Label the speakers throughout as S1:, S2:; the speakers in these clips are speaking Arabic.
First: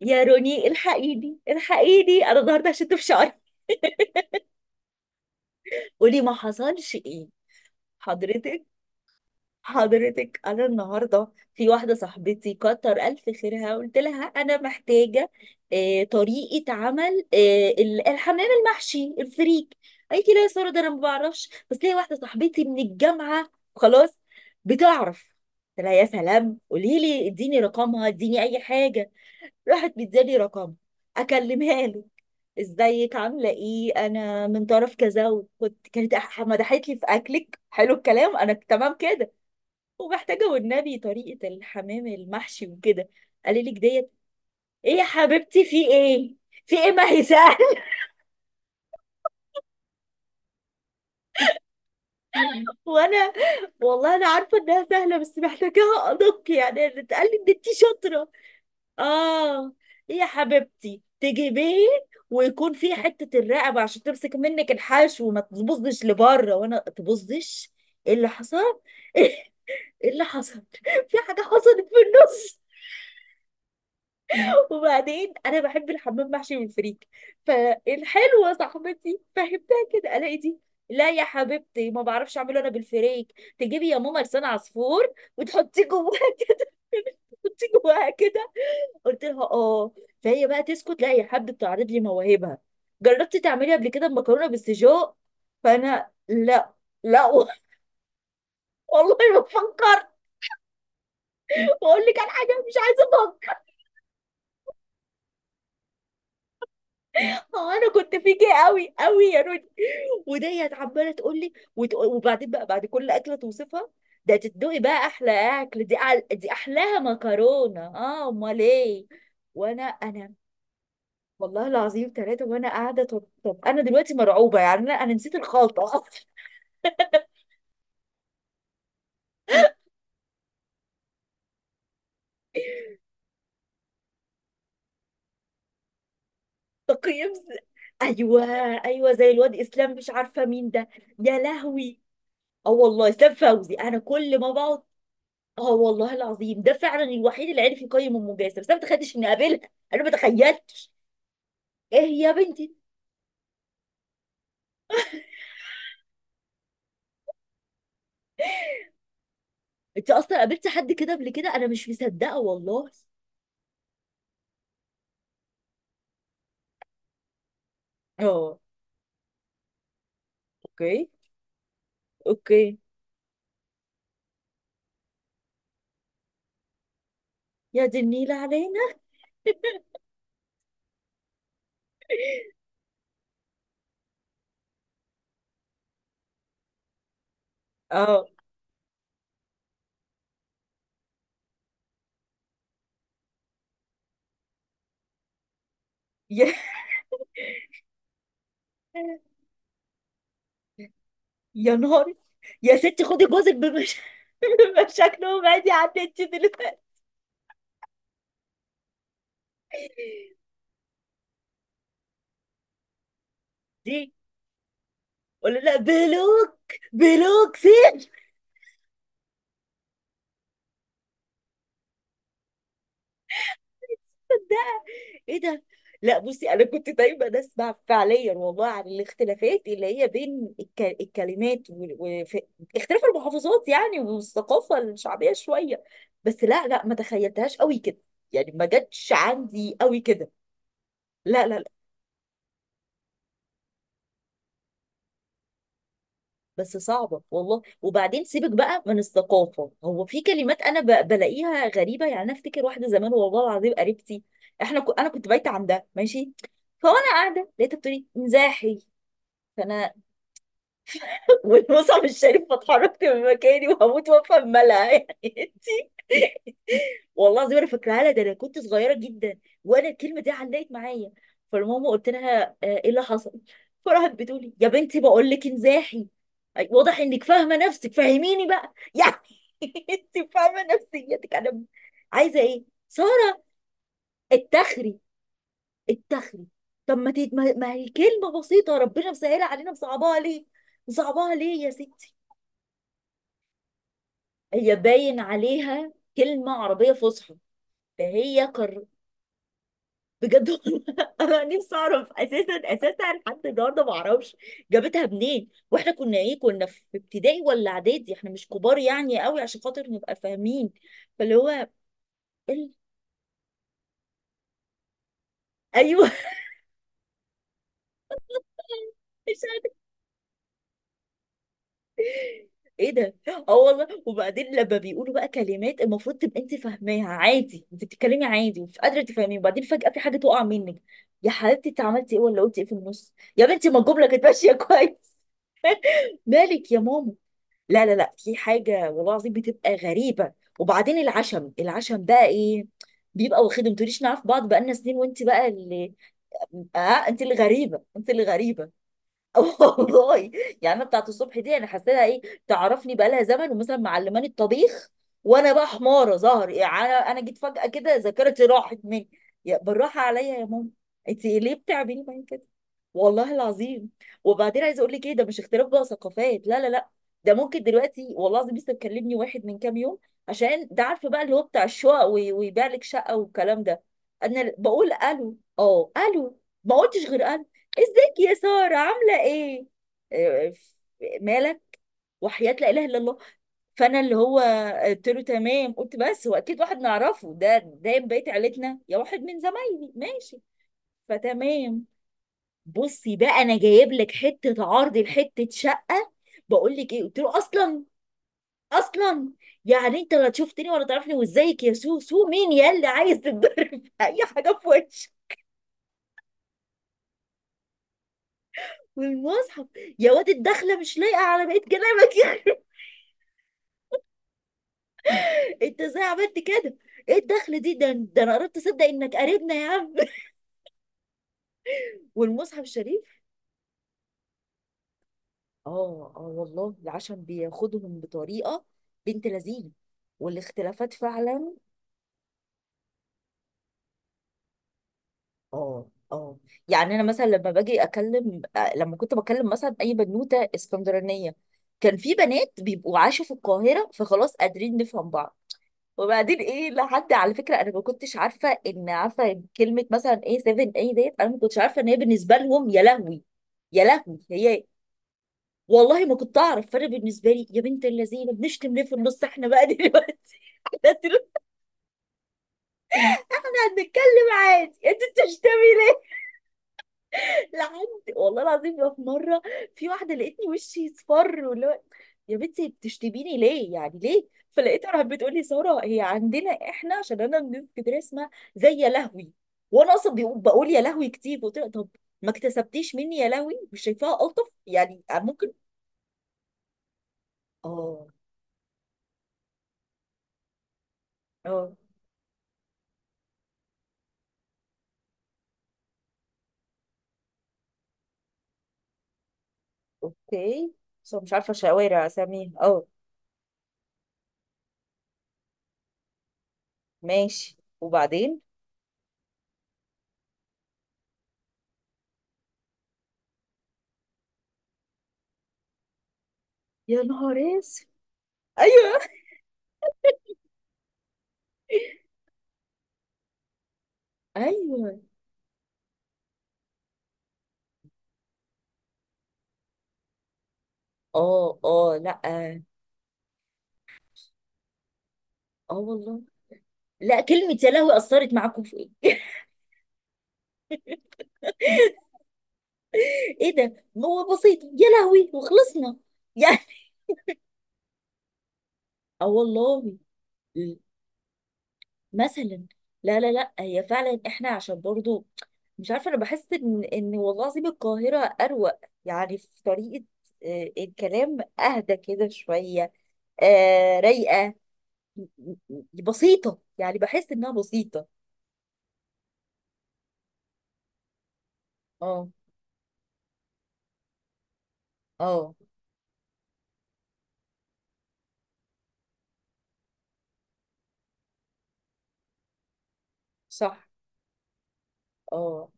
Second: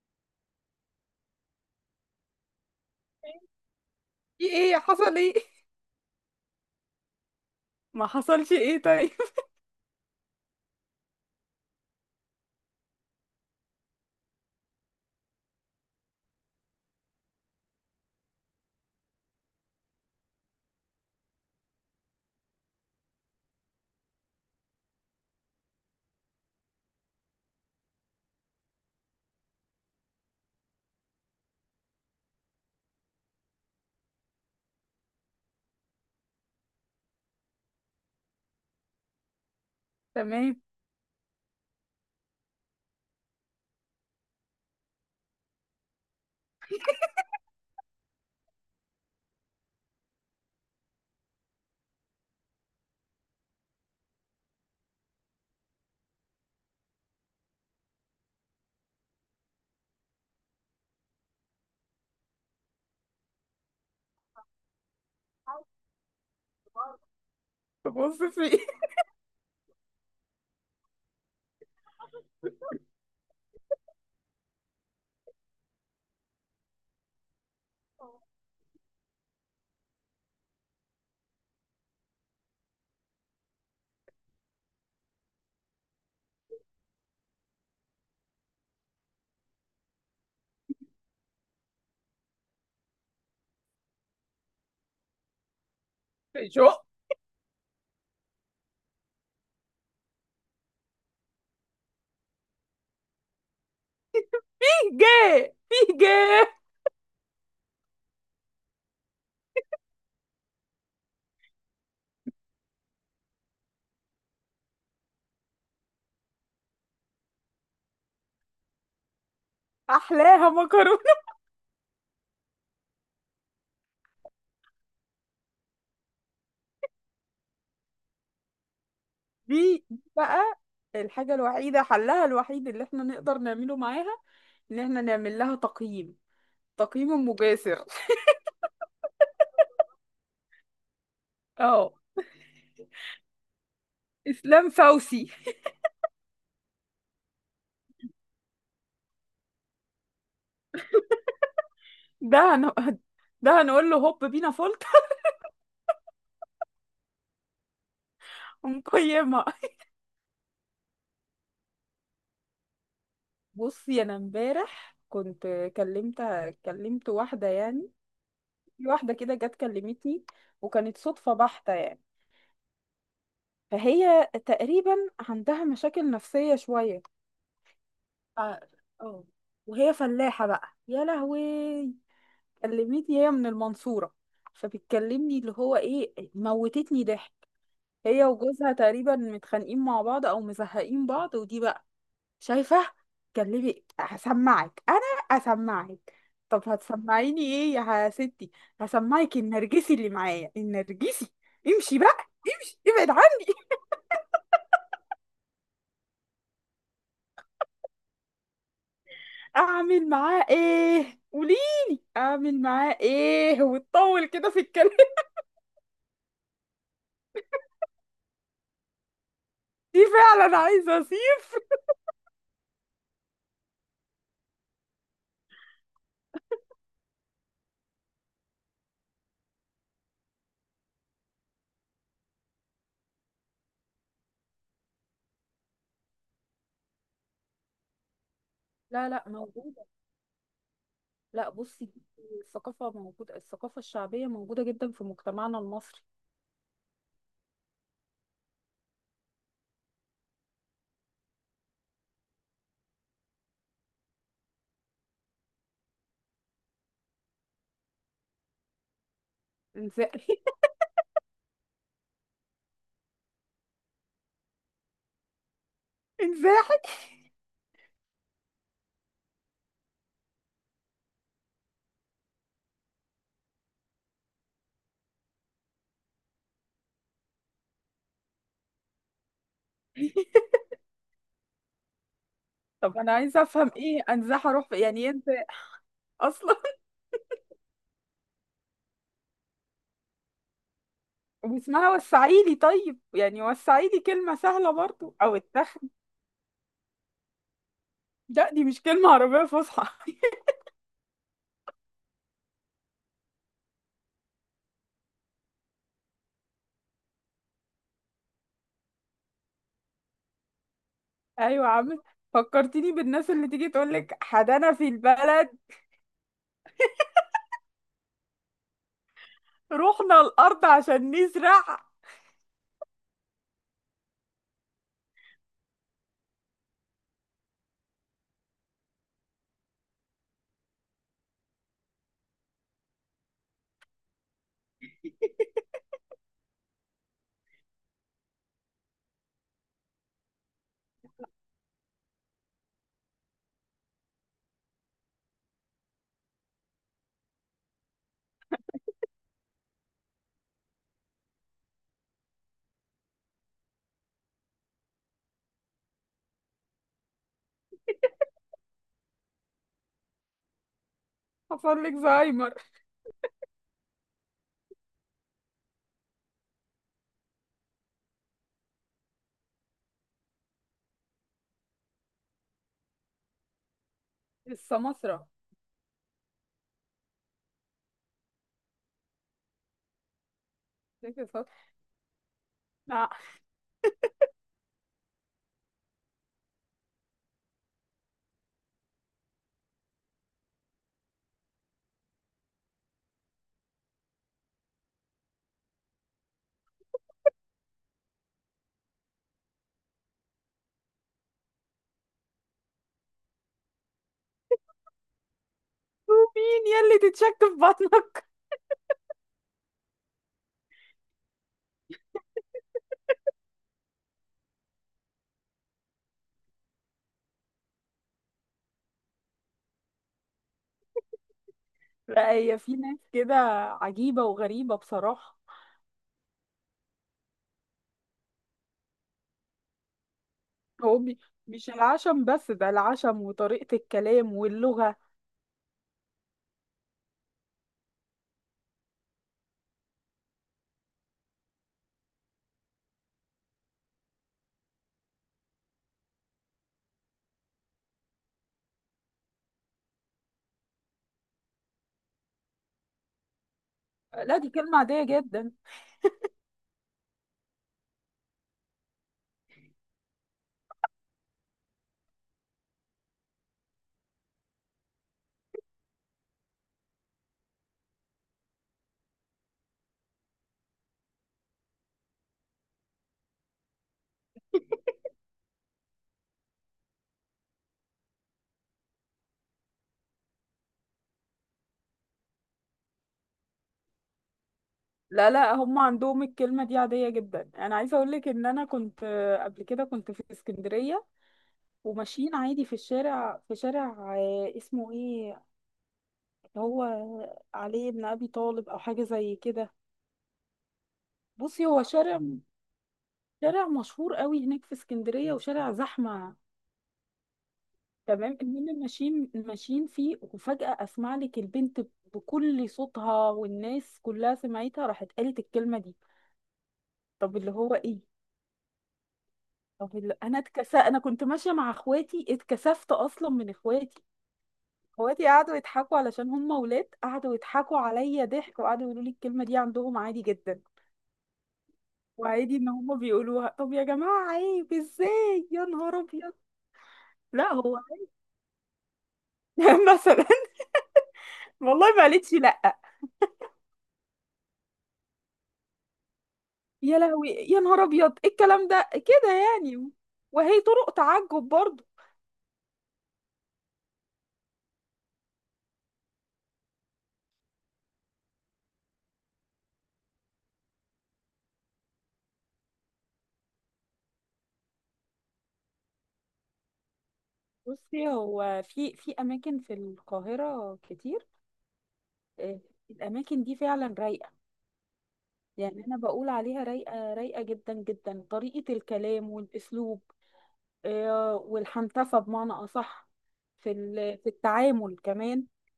S1: يا روني، الحقيني انا النهارده شلت في شعري.
S2: في ايه؟ حصل ايه؟
S1: قولي ما حصلش ايه.
S2: ما حصلش
S1: حضرتك،
S2: ايه؟ طيب.
S1: حضرتك، انا النهارده في واحده صاحبتي كتر الف خيرها. قلت لها انا محتاجه طريقه عمل الحمام المحشي الفريك. قالت لي لا يا ساره، ده انا ما بعرفش، بس ليا واحده صاحبتي من الجامعه خلاص بتعرف. قلت لها يا سلام، قولي لي، اديني رقمها، اديني اي حاجه. راحت مدياني رقم، اكلمها له. ازيك؟ عامله ايه؟ انا من طرف كذا، كانت مدحت لي في اكلك. حلو الكلام، انا تمام كده ومحتاجه
S2: تمام.
S1: والنبي طريقه الحمام المحشي وكده. قال لك ديت: ايه يا حبيبتي؟ في ايه؟ في ايه؟ ما هي سهله. وانا والله انا عارفه انها سهله، بس محتاجاها ادق يعني. أنا اتقال لي ان انت شاطره. اه، يا حبيبتي تجيبيه ويكون فيه حتة الرقبة عشان تمسك منك الحشو وما تبصش لبره، وانا تبصش. ايه
S2: تبص
S1: اللي
S2: في ايه؟
S1: حصل؟ ايه اللي حصل؟ في حاجة حصلت في النص. وبعدين انا بحب الحمام محشي والفريك. فالحلوة صاحبتي فهمتها كده الاقي دي: لا يا حبيبتي ما بعرفش اعمله انا بالفريك، تجيبي يا ماما لسان عصفور وتحطيه جواها كده، تحطيه جواها كده. قلت لها اه. فهي بقى تسكت؟ لا، هي حابه تعرض لي مواهبها. جربتي تعملي قبل كده مكرونه بالسجق؟ فانا
S2: في شو؟
S1: لا، لا والله ما فكرت. بقول لك على حاجه مش عايزه افكر.
S2: في جاه، في جاه.
S1: هو انا كنت فيكي قوي يا روني. وديت عماله تقول لي، وبعدين بقى بعد كل اكله توصفها: ده تدوقي بقى احلى اكل، دي أعلى، دي احلاها مكرونه، اه امال ايه. وانا
S2: احلاها مكرونه.
S1: والله العظيم ثلاثة وانا قاعدة. طب انا دلوقتي مرعوبة يعني. انا نسيت الخلطة.
S2: دي بقى الحاجه الوحيده، حلها الوحيد اللي احنا نقدر نعمله معاها ان احنا نعمل لها تقييم، تقييم
S1: تقييم
S2: مجاسر.
S1: ايوه، ايوه زي الواد اسلام، مش عارفه مين ده. يا
S2: اه.
S1: لهوي، اه والله اسلام فوزي، انا كل ما
S2: اسلام
S1: بقعد.
S2: فوسي.
S1: اه والله العظيم ده فعلا الوحيد اللي عرف يقيم ام جاسر، بس انا ما تخيلتش اني اقابلها. انا ما تخيلتش. ايه يا
S2: ده هن...
S1: بنتي؟
S2: ده هنقول له هوب بينا فولت. ونقيمها.
S1: انت اصلا قابلتي حد كده قبل كده؟ انا مش مصدقه والله.
S2: بصي، انا امبارح كنت كلمت كلمت واحده يعني.
S1: اه،
S2: في واحدة كده جت كلمتني، وكانت
S1: اوكي،
S2: صدفة بحتة يعني.
S1: اوكي.
S2: فهي تقريبا عندها مشاكل نفسية شوية.
S1: يا دي النيله
S2: ف-
S1: علينا.
S2: اه. وهي فلاحة بقى، يا لهوي. كلمتني هي من المنصورة، فبتكلمني اللي هو ايه، موتتني ضحك. هي
S1: اه،
S2: وجوزها تقريبا متخانقين مع بعض او مزهقين بعض، ودي بقى شايفة. كلمي، هسمعك انا. اسمعك.
S1: يا
S2: طب هتسمعيني ايه يا ستي؟ هسمعك النرجسي اللي معايا، النرجسي.
S1: يا
S2: امشي
S1: نهار.
S2: بقى،
S1: يا
S2: امشي
S1: ستي
S2: ابعد
S1: خدي
S2: عني.
S1: جوزك بمشاكله وبعدي عن انت دلوقتي.
S2: اعمل معاه ايه؟ قوليلي اعمل معاه ايه؟
S1: دي؟
S2: وتطول كده في الكلام.
S1: ولا لا، بلوك. بلوك سيف.
S2: دي فعلا عايزة اسيب.
S1: ده، ايه ده؟ لا، بصي، انا كنت دايما اسمع فعليا والله عن الاختلافات اللي هي بين الكلمات اختلاف المحافظات يعني، والثقافه الشعبيه شويه، بس لا لا ما تخيلتهاش قوي كده. يعني ما
S2: لا
S1: جاتش
S2: لا،
S1: عندي
S2: موجودة.
S1: قوي كده. لا،
S2: لا
S1: لا.
S2: بصي، دي الثقافة موجودة، الثقافة الشعبية موجودة جدا في مجتمعنا المصري.
S1: بس صعبة والله. وبعدين سيبك بقى من الثقافة، هو في كلمات أنا بلاقيها غريبة يعني. أنا أفتكر واحدة زمان والله العظيم قريبتي، أنا كنت بايتة عندها ماشي، فوأنا قاعدة لقيتها بتقولي مزاحي. فأنا
S2: انزاحي.
S1: والمصعب الشريف فاتحركت من مكاني وهموت وأفهم مالها يعني. أنتي،
S2: انزاحي.
S1: والله العظيم انا فاكراها لها، ده انا كنت صغيره جدا وانا الكلمه دي علقت معايا. فالماما قلت لها آه، ايه اللي حصل؟ فراحت بتقولي يا بنتي بقول لك انزاحي. أي، واضح انك فاهمه نفسك، فهميني بقى يعني. انت فاهمه نفسيتك، انا عايزه ايه؟
S2: طب انا
S1: ساره
S2: عايزة افهم ايه انزاح؟ اروح
S1: اتخري،
S2: يعني إيه انت
S1: اتخري.
S2: اصلا؟
S1: طب ما هي كلمه بسيطه ربنا مسهلها علينا، مصعباها ليه؟ مصعباها ليه يا
S2: واسمها
S1: ستي؟
S2: وسعيلي. طيب يعني وسعيلي كلمة سهلة
S1: هي
S2: برضو
S1: باين
S2: أو التخ
S1: عليها كلمه عربيه فصحى، فهي
S2: لا دي مش
S1: قر...
S2: كلمة عربية فصحى.
S1: بجد والله انا نفسي اعرف. اساسا لحد النهارده ما اعرفش جابتها منين، واحنا كنا ايه؟ كنا في ابتدائي ولا اعدادي، احنا مش كبار يعني قوي عشان خاطر نبقى فاهمين، فاللي
S2: أيوة،
S1: هو
S2: عم
S1: ال...
S2: فكرتيني بالناس اللي تيجي تقولك حدانا في البلد،
S1: ايوه. مش عارفة.
S2: رحنا الأرض عشان نزرع.
S1: ايه ده؟ اه والله. وبعدين لما بيقولوا بقى كلمات المفروض تبقى انت فاهماها عادي، انت بتتكلمي عادي مش قادره تفهمي، وبعدين فجاه في حاجه تقع منك: يا حبيبتي انت عملتي ايه ولا قلتي ايه في النص يا بنتي؟ ما الجمله كانت ماشيه كويس. مالك يا ماما؟ لا لا لا، في حاجة والله العظيم بتبقى غريبة. وبعدين العشم، العشم بقى ايه؟ بيبقى واخدهم، ما تقوليش نعرف بعض بقالنا سنين، وانت بقى اللي، اه، انت اللي غريبة، انت اللي غريبة. والله. يعني انا بتاعت الصبح دي انا حسيتها ايه؟ تعرفني بقالها زمن ومثلا معلماني الطبيخ، وانا بقى حماره ظهر يعني. أنا جيت فجاه كده ذاكرتي راحت مني. يا بالراحه عليا يا ماما، انت ليه
S2: حصل لك
S1: بتعملي معايا كده؟
S2: زهايمر.
S1: والله العظيم. وبعدين عايزه اقول لك ايه؟ ده مش اختلاف بقى ثقافات، لا لا لا، ده ممكن دلوقتي والله العظيم. لسه مكلمني واحد من كام يوم عشان، ده عارفه بقى اللي هو بتاع الشقق، ويبيع لك شقه والكلام ده. انا بقول
S2: السماسرة.
S1: الو، اه الو، ما قلتش غير الو. ازيك يا سارة، عاملة ايه؟ آه،
S2: فاكر السماسرة؟
S1: مالك؟ وحياة لا اله الا
S2: لا.
S1: الله. فانا اللي هو قلت له تمام، قلت بس هو اكيد واحد نعرفه، ده من بقية عيلتنا، يا واحد من زمايلي ماشي. فتمام. بصي بقى انا جايب لك حتة عرض لحتة شقة. بقول لك ايه؟ قلت له اصلا، اصلا يعني انت لا تشوفتني ولا تعرفني، وازيك يا سو سو، مين يا اللي عايز تتضرب؟ اي حاجة في وشك،
S2: مين يلي تتشك في بطنك؟
S1: والمصحف. يا واد الدخلة مش لايقة على بقية كلامك. انت ازاي عملت كده؟ ايه الدخل دي؟ ده انا قربت اصدق انك قريبنا يا عم.
S2: لا،
S1: والمصحف
S2: هي في ناس
S1: الشريف.
S2: كده عجيبة وغريبة بصراحة.
S1: اه اه والله، العشم بياخدهم بطريقه، بنت لذينه، والاختلافات
S2: هو بي-
S1: فعلا.
S2: مش العشم بس، ده العشم وطريقة الكلام واللغة.
S1: اه، اه. يعني انا مثلا لما باجي اكلم آه، لما كنت بكلم مثلا اي بنوته اسكندرانيه، كان في بنات بيبقوا عاشوا في القاهره فخلاص قادرين نفهم بعض. وبعدين ايه لحد، على فكره انا ما كنتش عارفه ان عارفه كلمه مثلا ايه 7 اي ديت. انا ما كنتش عارفه ان هي بالنسبه لهم، يا لهوي يا لهوي
S2: لا دي
S1: هي.
S2: كلمة عادية جدا.
S1: والله ما كنت اعرف. فانا بالنسبه لي يا بنت اللذينه بنشتم ليه في النص، احنا بقى دلوقتي احنا طلعنا هنتكلم عادي انتوا بتشتمي. لحد والله العظيم بقى، في مره في واحده لقيتني وشي اصفر واللي هو، يا بنتي بتشتميني ليه؟ يعني ليه؟ فلقيتها راحت بتقول لي ساره هي عندنا احنا عشان انا من اسكندريه، اسمها زي يا لهوي. وانا اصلا بقول يا لهوي كتير، قلت لها طب ما اكتسبتيش مني يا لهوي؟ مش شايفاها الطف يعني؟
S2: لا
S1: ممكن.
S2: لا، هم عندهم الكلمة دي عادية جدا. انا عايزة
S1: اه
S2: اقول لك ان انا كنت قبل كده كنت في اسكندرية،
S1: اه،
S2: وماشيين عادي في الشارع، في شارع اسمه ايه، اللي هو علي بن ابي طالب او حاجة زي كده.
S1: اوكي. بس أنا مش عارفه
S2: بصي هو
S1: شوارع
S2: شارع،
S1: اساميها، اه.
S2: شارع مشهور قوي هناك في اسكندرية، وشارع زحمة.
S1: ماشي،
S2: تمام،
S1: وبعدين.
S2: المهم ماشيين ماشيين فيه، وفجأة اسمع لك البنت بكل صوتها، والناس كلها سمعتها، راحت قالت الكلمة دي.
S1: يا نهار
S2: طب اللي هو
S1: اسود.
S2: ايه؟
S1: ايوه.
S2: طب انا كنت ماشيه مع اخواتي، اتكسفت اصلا من اخواتي.
S1: ايوه.
S2: اخواتي قعدوا يضحكوا علشان هم ولاد، قعدوا يضحكوا عليا ضحك، وقعدوا يقولوا لي الكلمه دي عندهم عادي جدا،
S1: اه اه. لا،
S2: وعادي ان هم بيقولوها. طب يا جماعه، عيب ازاي يا
S1: اه
S2: نهار
S1: والله.
S2: ابيض؟
S1: لا
S2: لا
S1: كلمة يا
S2: هو
S1: لهوي
S2: عيب.
S1: أثرت معاكم في إيه؟
S2: مثلا. والله ما قالتش لا.
S1: إيه ده؟ ما هو بسيط يا لهوي وخلصنا يعني.
S2: يا لهوي، يا نهار ابيض، إيه الكلام ده
S1: آه
S2: كده يعني؟
S1: والله.
S2: وهي طرق تعجب برضه.
S1: مثلا، لا لا لا، هي فعلا إحنا عشان برضو، مش عارفة. أنا بحس إن إن والله العظيم القاهرة أروق. يعني في طريقة آه، الكلام أهدى كده شوية، آه رايقة. م- بسيطة يعني، بحس إنها بسيطة.
S2: بصي هو في اماكن في القاهره كتير.
S1: اه
S2: آه، الاماكن دي فعلا رايقه.
S1: اه،
S2: يعني انا بقول عليها رايقه، رايقه جدا جدا، طريقه الكلام والاسلوب، والحنتفه بمعنى اصح في
S1: صح.
S2: في التعامل كمان.
S1: اه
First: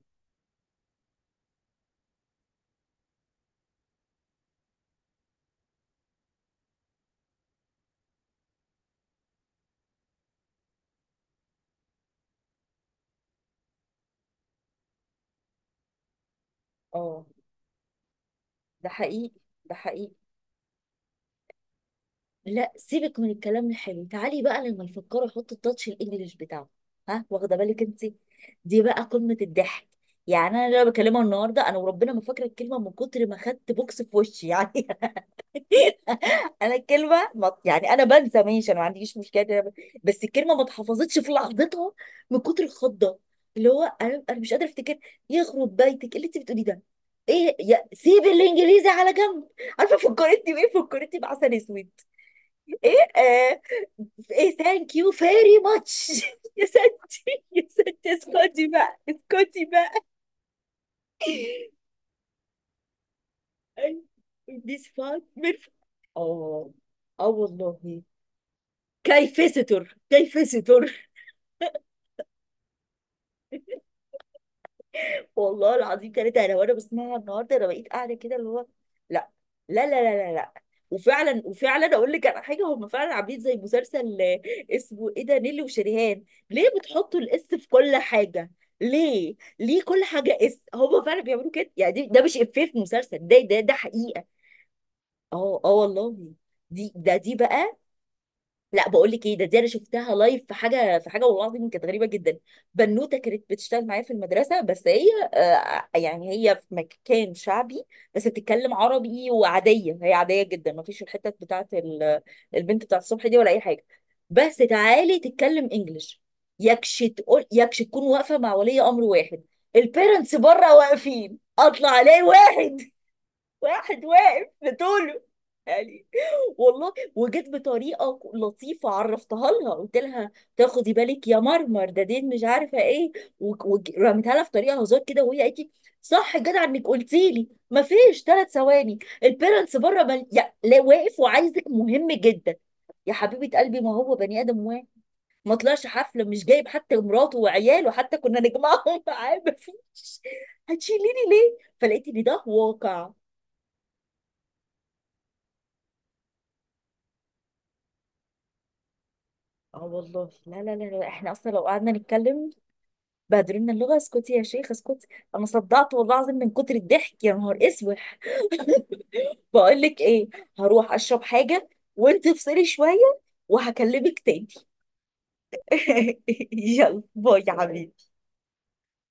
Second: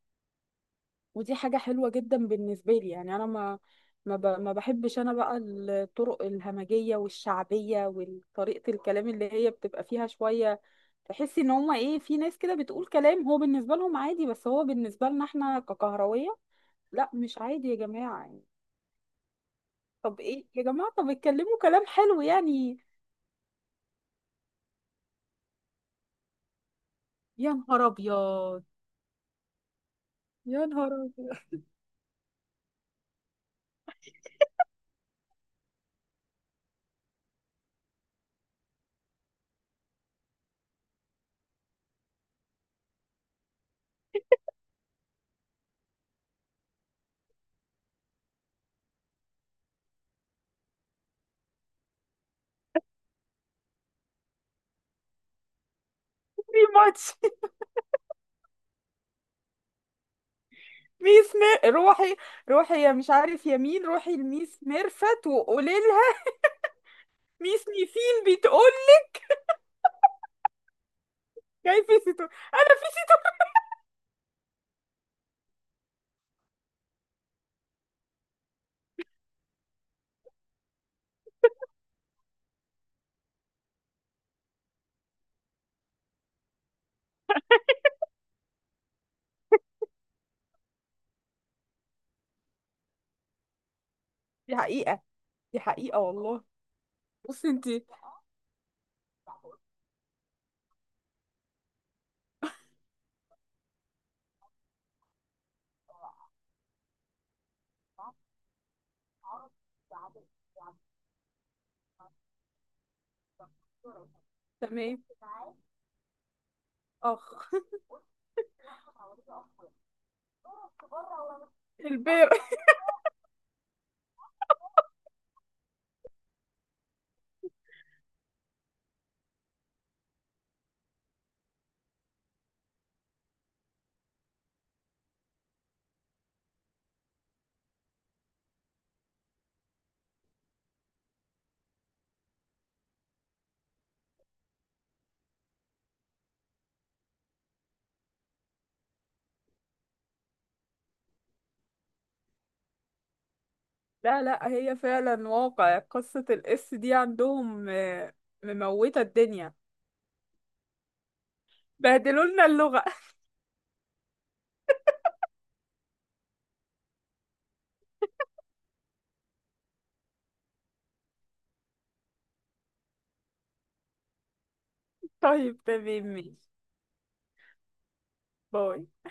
S2: ودي حاجه حلوه جدا بالنسبه لي. يعني انا ما بحبش انا بقى الطرق الهمجيه والشعبيه وطريقه الكلام اللي هي بتبقى فيها شويه. تحسي ان هما ايه؟ في ناس كده بتقول كلام هو بالنسبه لهم عادي، بس هو بالنسبه لنا احنا ككهرويه لا
S1: اه،
S2: مش عادي يا جماعه، يعني.
S1: ده حقيقي، ده حقيقي.
S2: طب ايه يا جماعه؟ طب اتكلموا كلام حلو
S1: لا
S2: يعني.
S1: سيبك من الكلام الحلو، تعالي بقى لما الفكار احط التاتش الانجليش بتاعه. ها،
S2: يا
S1: واخده بالك
S2: نهار
S1: انت؟
S2: ابيض،
S1: دي بقى قمه الضحك. يعني انا
S2: يا
S1: اللي أنا
S2: نهار
S1: بكلمها
S2: ابيض،
S1: النهارده، انا وربنا ما فاكره الكلمه من كتر ما خدت بوكس في وشي يعني. انا الكلمه يعني انا بنسى ماشي، انا ما عنديش مشكله إن أنا بس الكلمه ما اتحفظتش في لحظتها من كتر الخضه، اللي هو انا مش قادره افتكر. يخرب بيتك، إيه اللي انت بتقوليه ده؟ ايه يا، سيب الانجليزي على جنب. عارفه فكرتني بايه؟ فكرتني بعسل اسود. ايه آه، ايه ثانك يو فيري ماتش.
S2: في
S1: يا
S2: ماتش.
S1: ستي، يا ستي اسكتي بقى، اسكتي بقى.
S2: روحي، روحي، يا مش عارف يمين، روحي لميس
S1: ميس
S2: ميرفت
S1: فاطمة،
S2: وقولي لها
S1: اه اه
S2: ميس
S1: والله.
S2: ميسين، بتقول
S1: كيف ستر، كيف ستر.
S2: كيف ستو، انا في ستو.
S1: والله العظيم ثلاثة، انا وانا بسمعها النهارده انا بقيت قاعده كده اللي هو، لا لا وفعلا، وفعلا اقول لك على حاجه، هم فعلا عاملين زي مسلسل آه، اسمه ايه ده، نيلي وشريهان. ليه بتحطوا الاس في كل حاجه؟ ليه؟ ليه كل حاجه اس؟ هم فعلا بيعملوا كده يعني. ده مش افيه في مسلسل، ده حقيقه.
S2: دي حقيقة.
S1: اه
S2: دي
S1: اه
S2: حقيقة
S1: والله.
S2: والله.
S1: دي دي
S2: بصي انت.
S1: بقى، لا بقول لك ايه ده، دي انا شفتها لايف في حاجه والله العظيم كانت غريبه جدا. بنوته كانت بتشتغل معايا في المدرسه، بس هي آه يعني هي في مكان شعبي بس بتتكلم عربي، وعاديه، هي عاديه جدا، ما فيش الحته بتاعت البنت بتاعت الصبح دي ولا اي حاجه. بس
S2: تمام.
S1: تعالي تتكلم انجلش، يكش،
S2: اخ.
S1: تقول يكش. تكون واقفه مع ولي امر واحد، البيرنتس بره واقفين، اطلع عليه
S2: البير
S1: واحد، واحد واقف بطوله يعني. والله، وجت بطريقه لطيفه عرفتها لها، قلت لها تاخدي بالك يا مرمر، ده دين مش عارفه ايه، ورميتها لها في طريقه هزار كده، وهي قالت لي صح جدع انك قلتي لي، مفيش ثلاث ثواني البيرنتس بره لا واقف وعايزك مهم جدا. يا حبيبه قلبي ما هو بني ادم واحد، ما طلعش حفله مش جايب حتى مراته وعياله حتى كنا نجمعهم معاه، مفيش. هتشيليني ليه؟ فلقيت ان ده واقع.
S2: لا لا، هي فعلا واقع قصة الاس دي عندهم. مموتة الدنيا.
S1: اه والله. لا، احنا اصلا لو قعدنا
S2: بهدلولنا
S1: نتكلم
S2: اللغة.
S1: بهدلنا اللغه. اسكتي يا شيخ، اسكتي، انا صدعت والله العظيم من كتر الضحك يا نهار اسوح. بقول لك ايه، هروح اشرب حاجه، وانت افصلي شويه وهكلمك تاني.
S2: طيب تمام، ماشي.
S1: يلا باي يا حبيبي.
S2: باي.